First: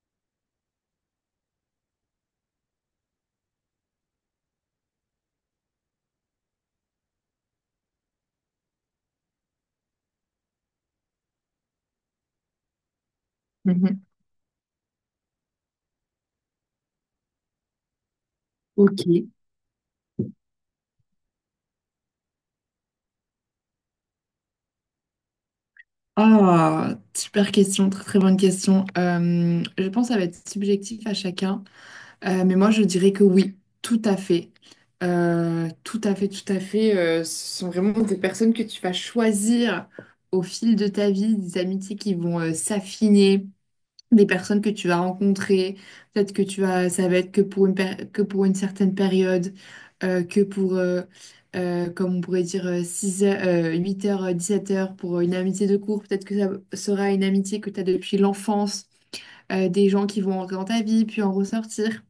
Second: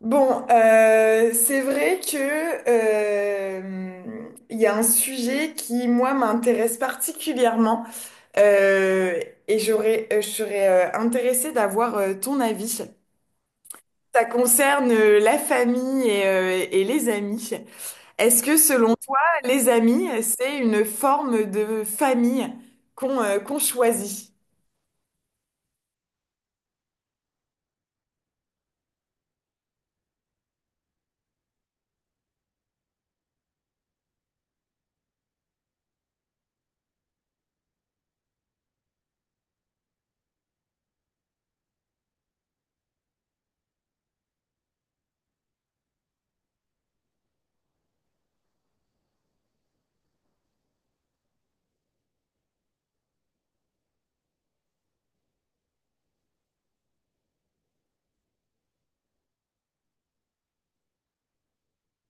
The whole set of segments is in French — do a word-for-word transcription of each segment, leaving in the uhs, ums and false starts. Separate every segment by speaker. Speaker 1: Bon, euh, c'est vrai que euh, il y a un sujet qui, moi, m'intéresse particulièrement euh, et j'aurais, euh, je serais euh, intéressée d'avoir euh, ton avis.
Speaker 2: Mhm.
Speaker 1: Ça concerne euh, la famille et, euh, et les amis. Est-ce que, selon
Speaker 2: Ok.
Speaker 1: toi, les amis, c'est une forme de famille qu'on euh, qu'on choisit?
Speaker 2: Ah, super question, très très bonne question. Euh, je pense que ça va être subjectif à chacun. Euh, mais moi je dirais que oui, tout à fait. Euh, tout à fait, tout à fait. Euh, ce sont vraiment des personnes que tu vas choisir au fil de ta vie, des amitiés qui vont euh, s'affiner, des personnes que tu vas rencontrer, peut-être que tu vas, ça va être que pour une, péri- que pour une certaine période, euh, que pour, euh, euh, comme on pourrait dire, six huit heures, euh, huit heures, euh, dix-sept heures pour euh, une amitié de cours, peut-être que ça sera une amitié que tu as depuis l'enfance, euh, des gens qui vont entrer dans ta vie, puis en ressortir.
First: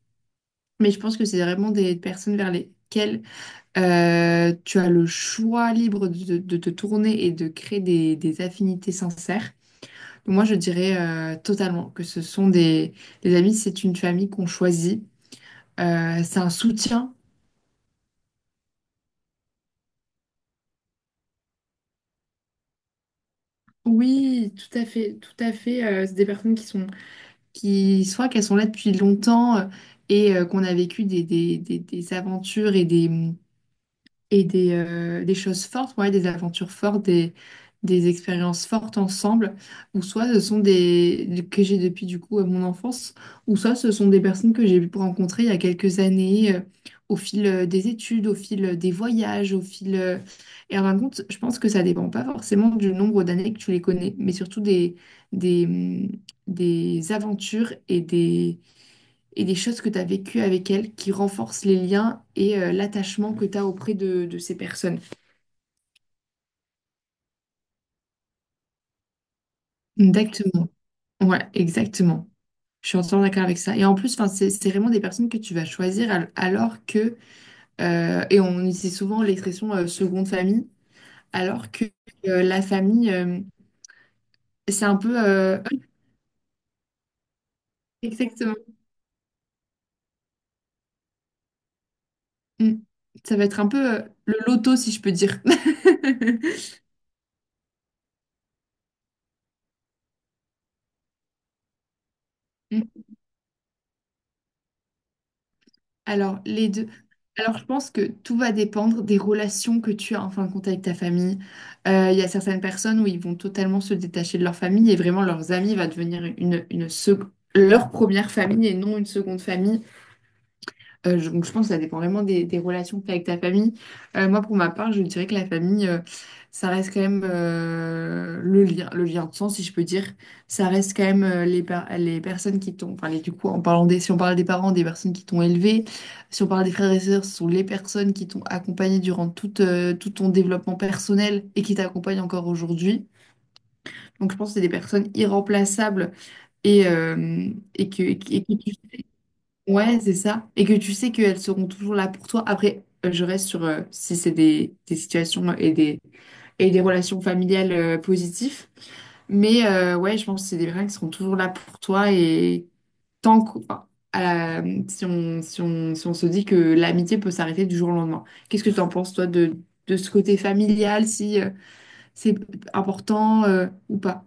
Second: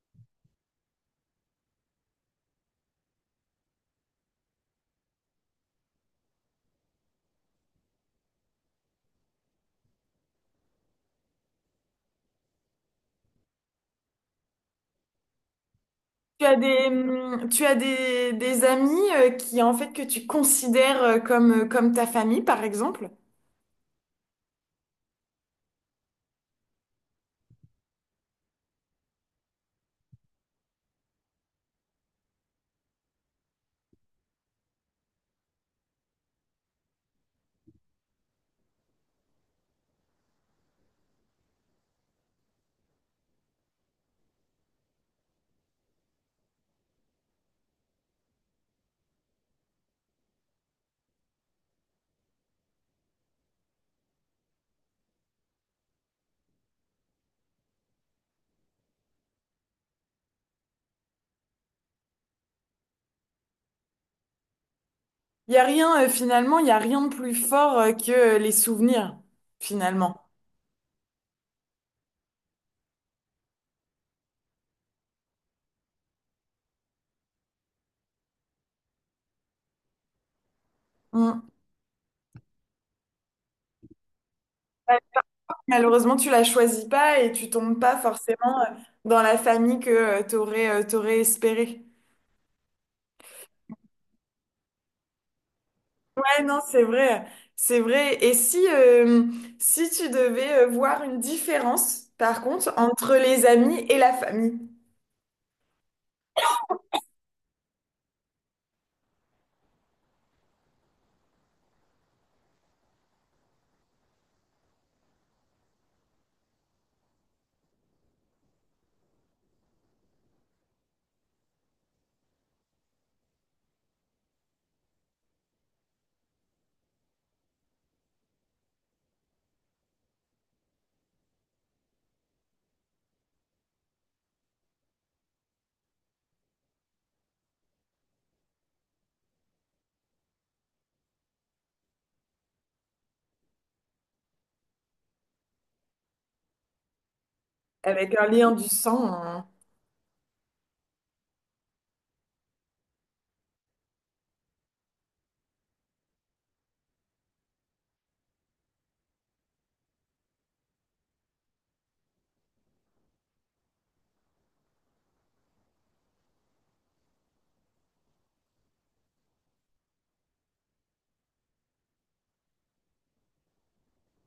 Speaker 2: Mais je pense que c'est vraiment des personnes vers lesquelles euh, tu as le choix libre de, de te tourner et de créer des des affinités sincères. Moi, je dirais euh, totalement que ce sont des... Les amis, c'est une famille qu'on choisit. Euh, c'est
Speaker 1: Tu
Speaker 2: un
Speaker 1: as des,
Speaker 2: soutien.
Speaker 1: hum, tu as des, des amis euh, qui, en fait, que tu considères euh, comme, euh, comme ta famille, par exemple?
Speaker 2: Oui, tout à fait, tout à fait. Euh, c'est des personnes qui sont... qui soit qu'elles sont là depuis longtemps euh, et euh, qu'on a vécu des, des, des, des aventures et des, et des, euh, des choses fortes, ouais, des aventures fortes, des, des expériences fortes ensemble, ou soit ce sont des que j'ai depuis du coup euh, mon enfance, ou soit ce sont des personnes que j'ai pu rencontrer il y a quelques années, euh, au fil euh, des études, au fil euh, des voyages, au fil... euh, Et en fin de compte, je pense que ça dépend pas forcément du nombre d'années que tu les connais, mais surtout des, des, hum, des aventures et et des choses que tu as vécues avec elles qui renforcent les liens et euh, l'attachement que tu as auprès de, de ces personnes.
Speaker 1: Il n'y a rien, euh, finalement, il n'y a rien de plus fort euh, que euh, les souvenirs, finalement.
Speaker 2: Exactement. Ouais, exactement. Je suis entièrement d'accord avec ça. Et en plus, enfin, c'est c'est vraiment des personnes que tu vas choisir al- alors que, euh, et on utilise souvent l'expression euh, seconde famille,
Speaker 1: Hum.
Speaker 2: alors que euh, la famille, euh, c'est un peu... euh, ouais,
Speaker 1: Malheureusement, tu la choisis pas et tu tombes pas forcément euh,
Speaker 2: exactement.
Speaker 1: dans la famille que tu aurais, espéré.
Speaker 2: Mm. Ça va être un peu euh, le loto, si je peux dire.
Speaker 1: Ouais, non, c'est vrai, c'est vrai. Et si, euh, si tu devais euh, voir une différence, par contre, entre les amis et la famille,
Speaker 2: Alors, les deux. Alors, je pense que tout va dépendre des relations que tu as en fin de compte avec ta famille. Euh, Il y a certaines personnes où ils vont totalement se détacher de leur famille et vraiment leurs amis va devenir une, une sec- leur première famille et non une seconde famille. Euh, je, donc je pense que ça dépend vraiment des, des relations que tu as avec ta famille. Euh, moi, pour ma part, je dirais que la famille, euh, ça reste quand même euh, le lien, le lien de sang, si je peux dire. Ça reste quand même euh, les, par- les personnes qui t'ont... Enfin, les- du coup, en parlant des, si on parle des parents, des personnes qui t'ont élevé. Si on parle des frères et sœurs, ce sont les personnes qui t'ont accompagné durant toute, euh, tout ton développement personnel et qui t'accompagnent encore aujourd'hui. Donc, je pense que c'est des personnes irremplaçables et, euh, et que,
Speaker 1: avec
Speaker 2: et,
Speaker 1: un
Speaker 2: que-
Speaker 1: lien du sang, hein.
Speaker 2: Ouais, c'est ça. Et que tu sais qu'elles seront toujours là pour toi. Après, euh, je reste sur euh, si c'est des, des situations et des, et des relations familiales euh, positives. Mais euh, ouais, je pense que c'est des personnes qui seront toujours là pour toi. Et tant que, enfin, à la- si on, si on, si on se dit que l'amitié peut s'arrêter du jour au lendemain. Qu'est-ce que tu en penses, toi, de, de ce côté familial, si euh, c'est important euh, ou pas?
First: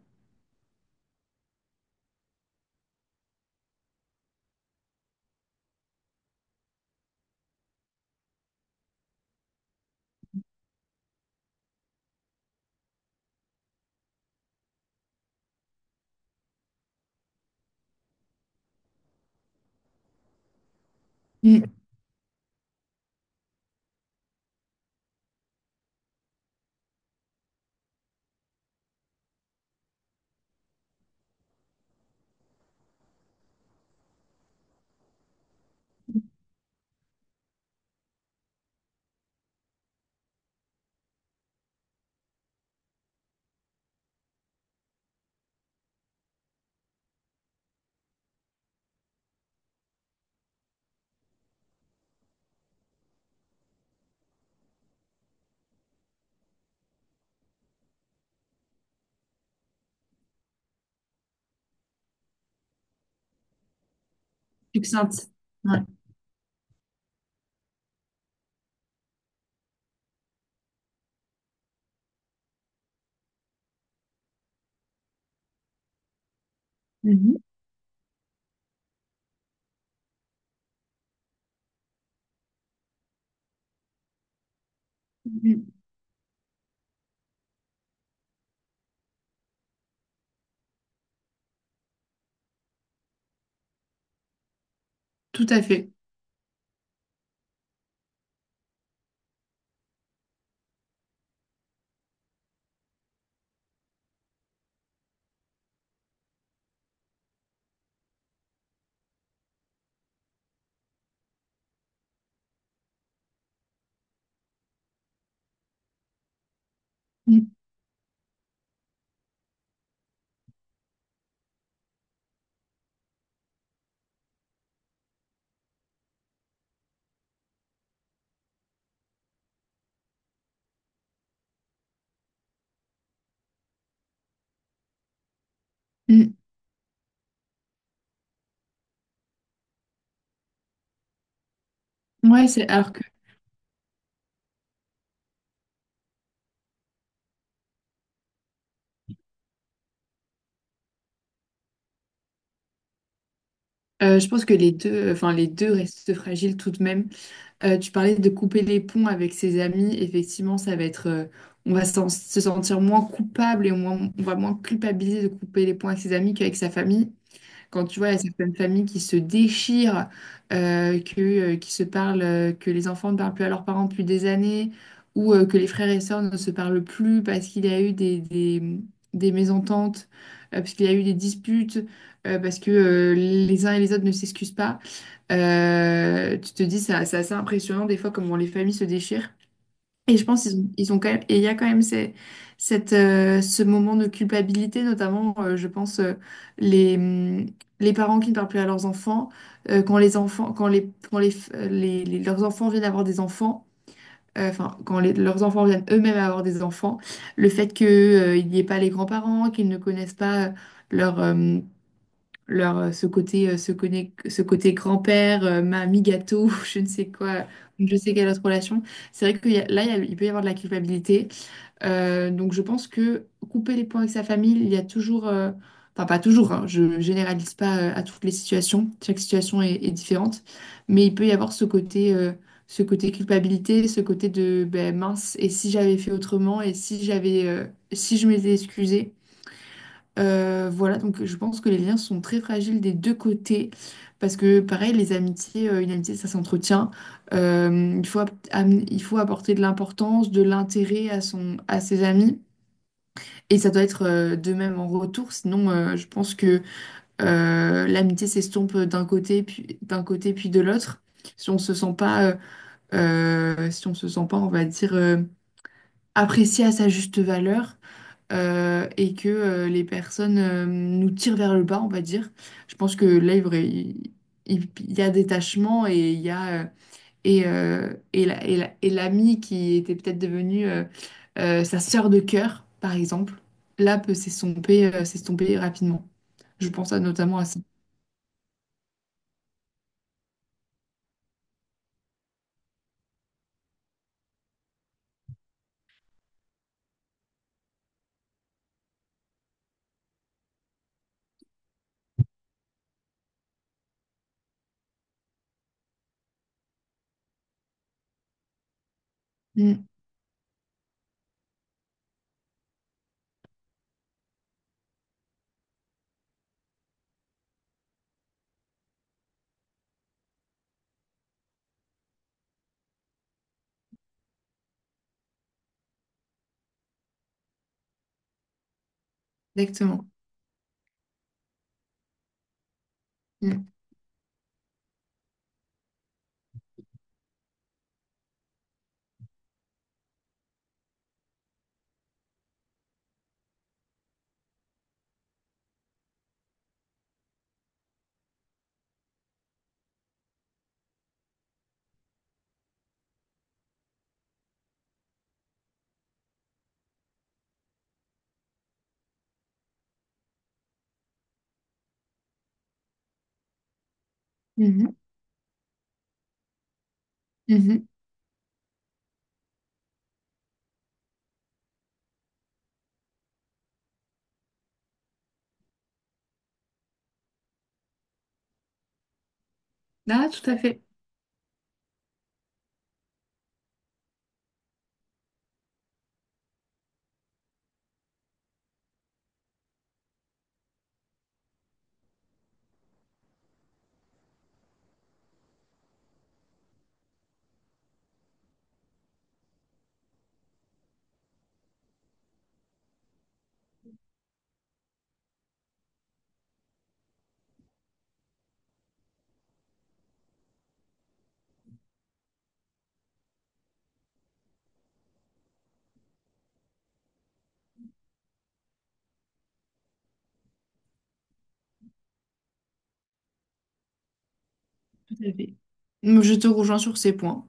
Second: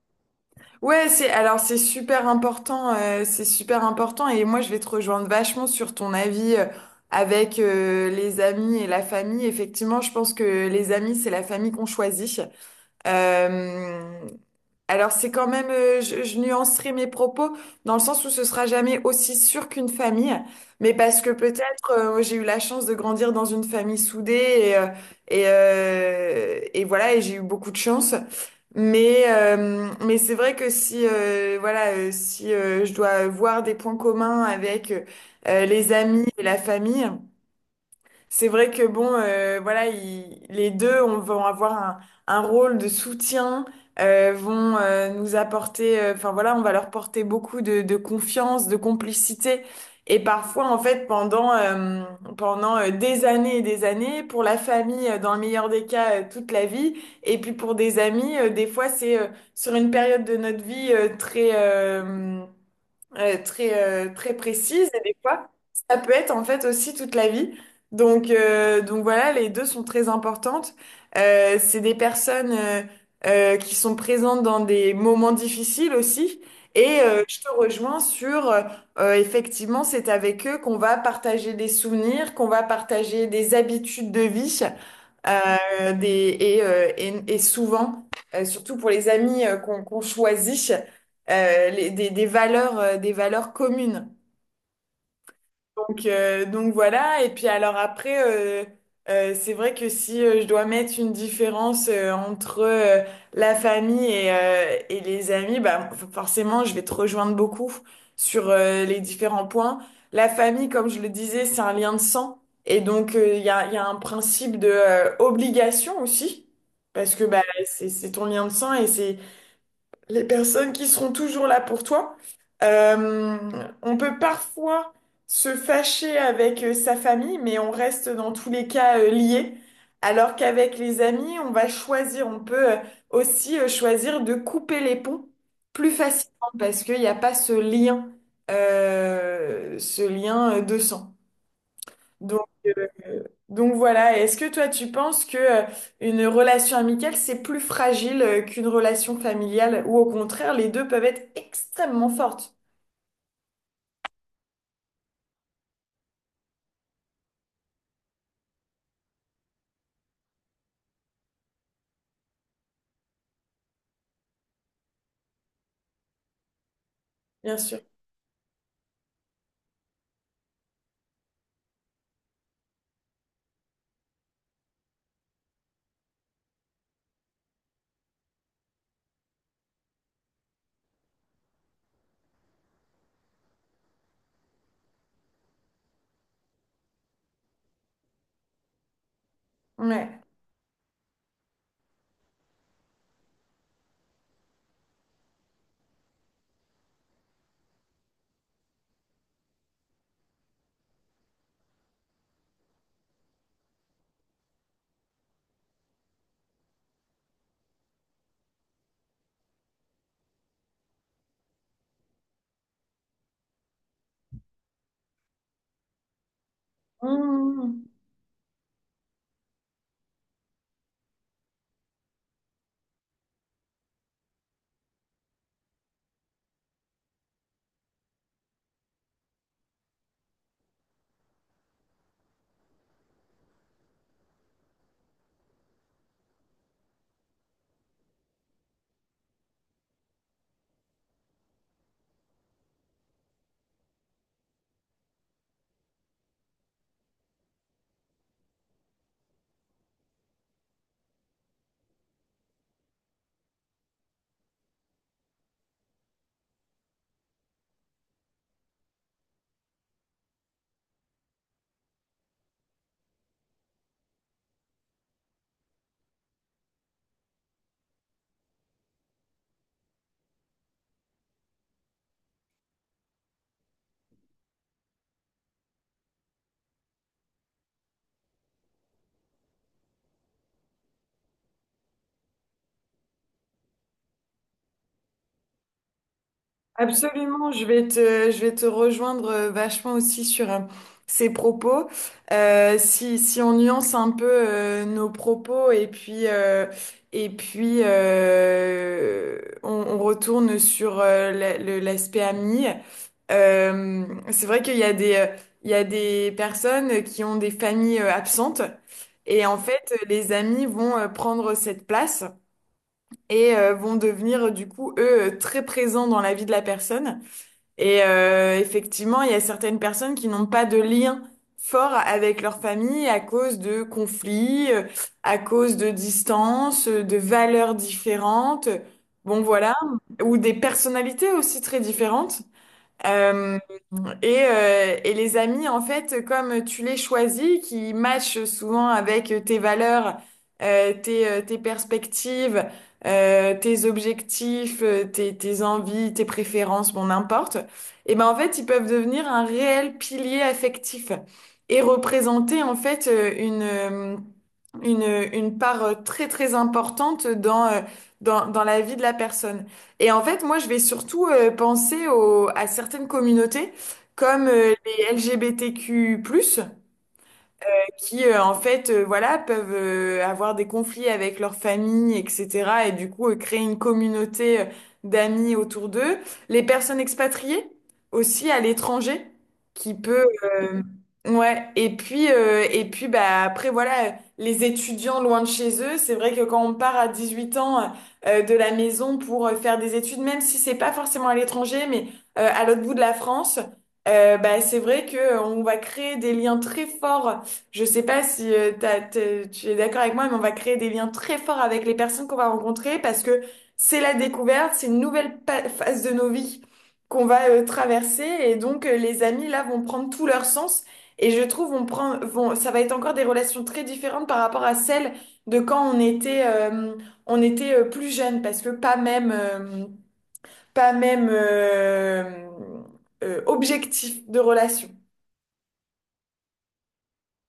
Speaker 1: Ouais, c'est alors c'est super important, euh, c'est super important et moi je vais te rejoindre vachement sur ton avis euh, avec euh, les amis et la famille. Effectivement, je pense que les amis c'est la famille qu'on choisit. Euh, alors c'est quand même, euh, je, je nuancerai mes propos dans le sens où ce sera jamais aussi sûr qu'une famille, mais parce que
Speaker 2: Mm.
Speaker 1: peut-être euh, j'ai eu la chance de grandir dans une famille soudée et, euh, et, euh, et voilà et j'ai eu beaucoup de chance. Mais euh, mais c'est vrai que si euh, voilà euh, si euh, je dois voir des points communs avec euh, les amis et la famille. C'est vrai que bon, euh, voilà, ils- les deux on, vont avoir un, un rôle de soutien, euh, vont euh, nous apporter, euh, enfin voilà, on va leur porter beaucoup de, de confiance, de complicité. Et parfois, en fait, pendant, euh, pendant euh, des années et des années, pour la famille, euh, dans le meilleur des cas, euh, toute la vie, et puis pour des amis, euh, des fois, c'est euh, sur une période de notre vie euh, très, euh, euh, très, euh, très précise et des
Speaker 2: Succincte.
Speaker 1: fois,
Speaker 2: Ouais.
Speaker 1: ça peut être en fait aussi toute la vie. Donc, euh, donc voilà, les deux sont très importantes. Euh, c'est des personnes euh, euh, qui sont présentes dans des moments difficiles aussi. Et euh,
Speaker 2: Mhm.
Speaker 1: je te rejoins sur, euh, euh, effectivement, c'est avec eux qu'on va partager des souvenirs, qu'on va partager des habitudes de vie.
Speaker 2: Mhm.
Speaker 1: Euh, des, et, euh, et, et souvent, euh, surtout pour les amis euh, qu'on qu'on choisit, euh, les- des, des valeurs, euh, des valeurs communes.
Speaker 2: Tout à fait.
Speaker 1: Donc, euh, donc voilà, et puis alors après, euh, euh, c'est vrai que si euh, je dois mettre une différence euh, entre euh, la famille et, euh, et les amis, bah, f- forcément, je vais te rejoindre beaucoup sur euh, les différents points. La famille, comme je le disais, c'est un lien de sang, et donc euh, il y a, il y a un principe de euh, obligation aussi, parce que bah,
Speaker 2: Mm.
Speaker 1: c'est c'est ton lien de sang et c'est les personnes qui seront toujours là pour toi. Euh, on peut parfois se fâcher avec euh, sa famille, mais on reste dans tous les cas euh, liés. Alors qu'avec les amis, on va choisir, on peut euh, aussi euh, choisir de couper les ponts plus facilement parce qu'il n'y a pas ce lien, euh, ce lien euh, de sang.
Speaker 2: Mm.
Speaker 1: Donc,
Speaker 2: Ouais, c'est alors que...
Speaker 1: euh, donc voilà, est-ce que toi tu penses que euh, une relation amicale c'est plus fragile euh, qu'une relation familiale ou au contraire les deux peuvent être extrêmement fortes,
Speaker 2: Euh, je pense que les deux, enfin les deux restent fragiles tout de même. Euh, tu parlais de couper les ponts avec ses amis. Effectivement, ça va être, euh, on va s'en- se sentir moins coupable et moins- on va moins culpabiliser de couper les ponts avec ses amis qu'avec sa famille.
Speaker 1: bien sûr.
Speaker 2: Quand tu vois, il y a certaines familles qui se déchirent, euh, que, euh, qui se parlent, euh, que les enfants ne parlent plus à leurs parents depuis des années, ou euh, que les frères et sœurs ne se parlent plus parce qu'il y a eu des, des, des mésententes, euh, parce qu'il y a eu des disputes, euh, parce que euh, les uns et les autres ne s'excusent pas. Euh, tu te dis, ça- c'est assez impressionnant des fois comment les familles se déchirent. Et
Speaker 1: Ouais.
Speaker 2: je pense qu'ils ont, ils ont quand même, et il y a quand même ces- cette, euh, ce moment de culpabilité, notamment, euh, je pense, euh, les, hum, les parents qui ne parlent plus à leurs enfants, euh, quand les enfants, quand les, quand les, f- euh, les- les- leurs enfants viennent avoir des enfants, euh, enfin, quand les- leurs enfants viennent eux-mêmes avoir des enfants, le fait que, euh, il n'y ait pas les grands-parents, qu'ils ne connaissent pas leurs leur euh, ce côté euh, ce, connect- ce côté grand-père euh, mamie gâteau je ne sais quoi
Speaker 1: Mmh.
Speaker 2: je sais quelle autre relation. C'est vrai que y a- là il y a- il peut y avoir de la culpabilité. Euh, donc je pense que couper les ponts avec sa famille il y a toujours euh, enfin pas toujours hein, je généralise pas euh, à toutes les situations, chaque situation est, est différente, mais il peut y avoir ce côté euh, ce côté culpabilité, ce côté de ben, mince et si j'avais fait autrement et si j'avais euh, si je m'étais excusée, euh, voilà. Donc je pense que les liens sont très fragiles des deux côtés, parce que pareil, les amitiés, euh, une amitié, ça s'entretient. Euh, il faut, ap- am- il faut apporter de l'importance, de l'intérêt à son, à ses amis, et ça doit être euh, de même en retour, sinon euh, je pense que euh, l'amitié s'estompe d'un côté, puis d'un côté, puis de l'autre. Si on se sent pas, euh, euh, si on se sent pas, on va dire, euh, apprécié à sa juste valeur euh, et que euh, les personnes euh, nous tirent vers le bas, on va dire. Je pense que là, il, vrai- il- il- il y a détachement et il y a euh, et, euh, et la- et la- et l'ami qui était peut-être devenu euh, euh, sa sœur de cœur, par exemple, là peut s'estomper euh, s'estomper rapidement. Je pense à- notamment à
Speaker 1: Absolument,
Speaker 2: ça.
Speaker 1: je vais te, je vais te rejoindre euh, vachement aussi sur euh, ces propos. Euh, si, si on nuance un peu euh, nos propos et puis, euh, et puis euh, on, on retourne sur euh, la- le- l'aspect ami, euh, c'est vrai qu'il y a des, euh, il y a des personnes qui ont des familles euh, absentes et en
Speaker 2: Mm,
Speaker 1: fait les amis vont euh, prendre cette place et euh, vont devenir du coup eux euh, très présents dans la vie de la personne. Et euh, effectivement, il y a certaines personnes qui n'ont pas de lien fort avec leur famille à cause de conflits, euh, à cause de distances, euh, de valeurs différentes. Bon, voilà.
Speaker 2: exactement.
Speaker 1: Ou des personnalités aussi très différentes. Euh,
Speaker 2: Mm.
Speaker 1: et, euh, et les amis, en fait, comme tu les choisis, qui matchent souvent avec tes valeurs, euh, tes, euh, tes perspectives, euh, tes objectifs, euh, tes, tes envies, tes préférences, bon, n'importe, et ben en fait, ils peuvent devenir un réel pilier affectif et représenter en fait euh, une, euh, une, une part euh, très très importante dans, euh, dans, dans la vie de la personne. Et en fait, moi, je vais surtout euh, penser au- à certaines communautés comme euh,
Speaker 2: Mhm,
Speaker 1: les L G B T Q plus,
Speaker 2: mhm.
Speaker 1: qui euh, en fait euh, voilà peuvent euh, avoir des conflits avec leur famille etc et du coup euh, créer une communauté euh, d'amis autour d'eux, les personnes expatriées aussi à l'étranger qui peut
Speaker 2: Ah, tout à
Speaker 1: euh,
Speaker 2: fait,
Speaker 1: ouais. Et puis euh, et puis bah après voilà, les étudiants loin de chez eux, c'est vrai que quand on part à dix-huit ans euh, de la maison pour euh, faire des études même si c'est pas forcément à l'étranger mais euh, à l'autre bout de la France, euh, bah, c'est vrai que euh, on va créer des liens très forts. Je sais pas si euh, t'as- t'es- tu es d'accord avec moi, mais on va créer des liens très forts avec les personnes qu'on va rencontrer parce que c'est la découverte, c'est une nouvelle pa- phase de nos vies qu'on va euh, traverser et donc euh, les amis là vont prendre tout leur sens. Et je trouve on prend, vont, ça va être encore des relations très différentes par rapport à celles de quand on était, euh, on était euh, plus jeune parce que pas même, euh, pas même euh, euh, objectif de relation.
Speaker 2: tout à fait. Je te rejoins sur ces points.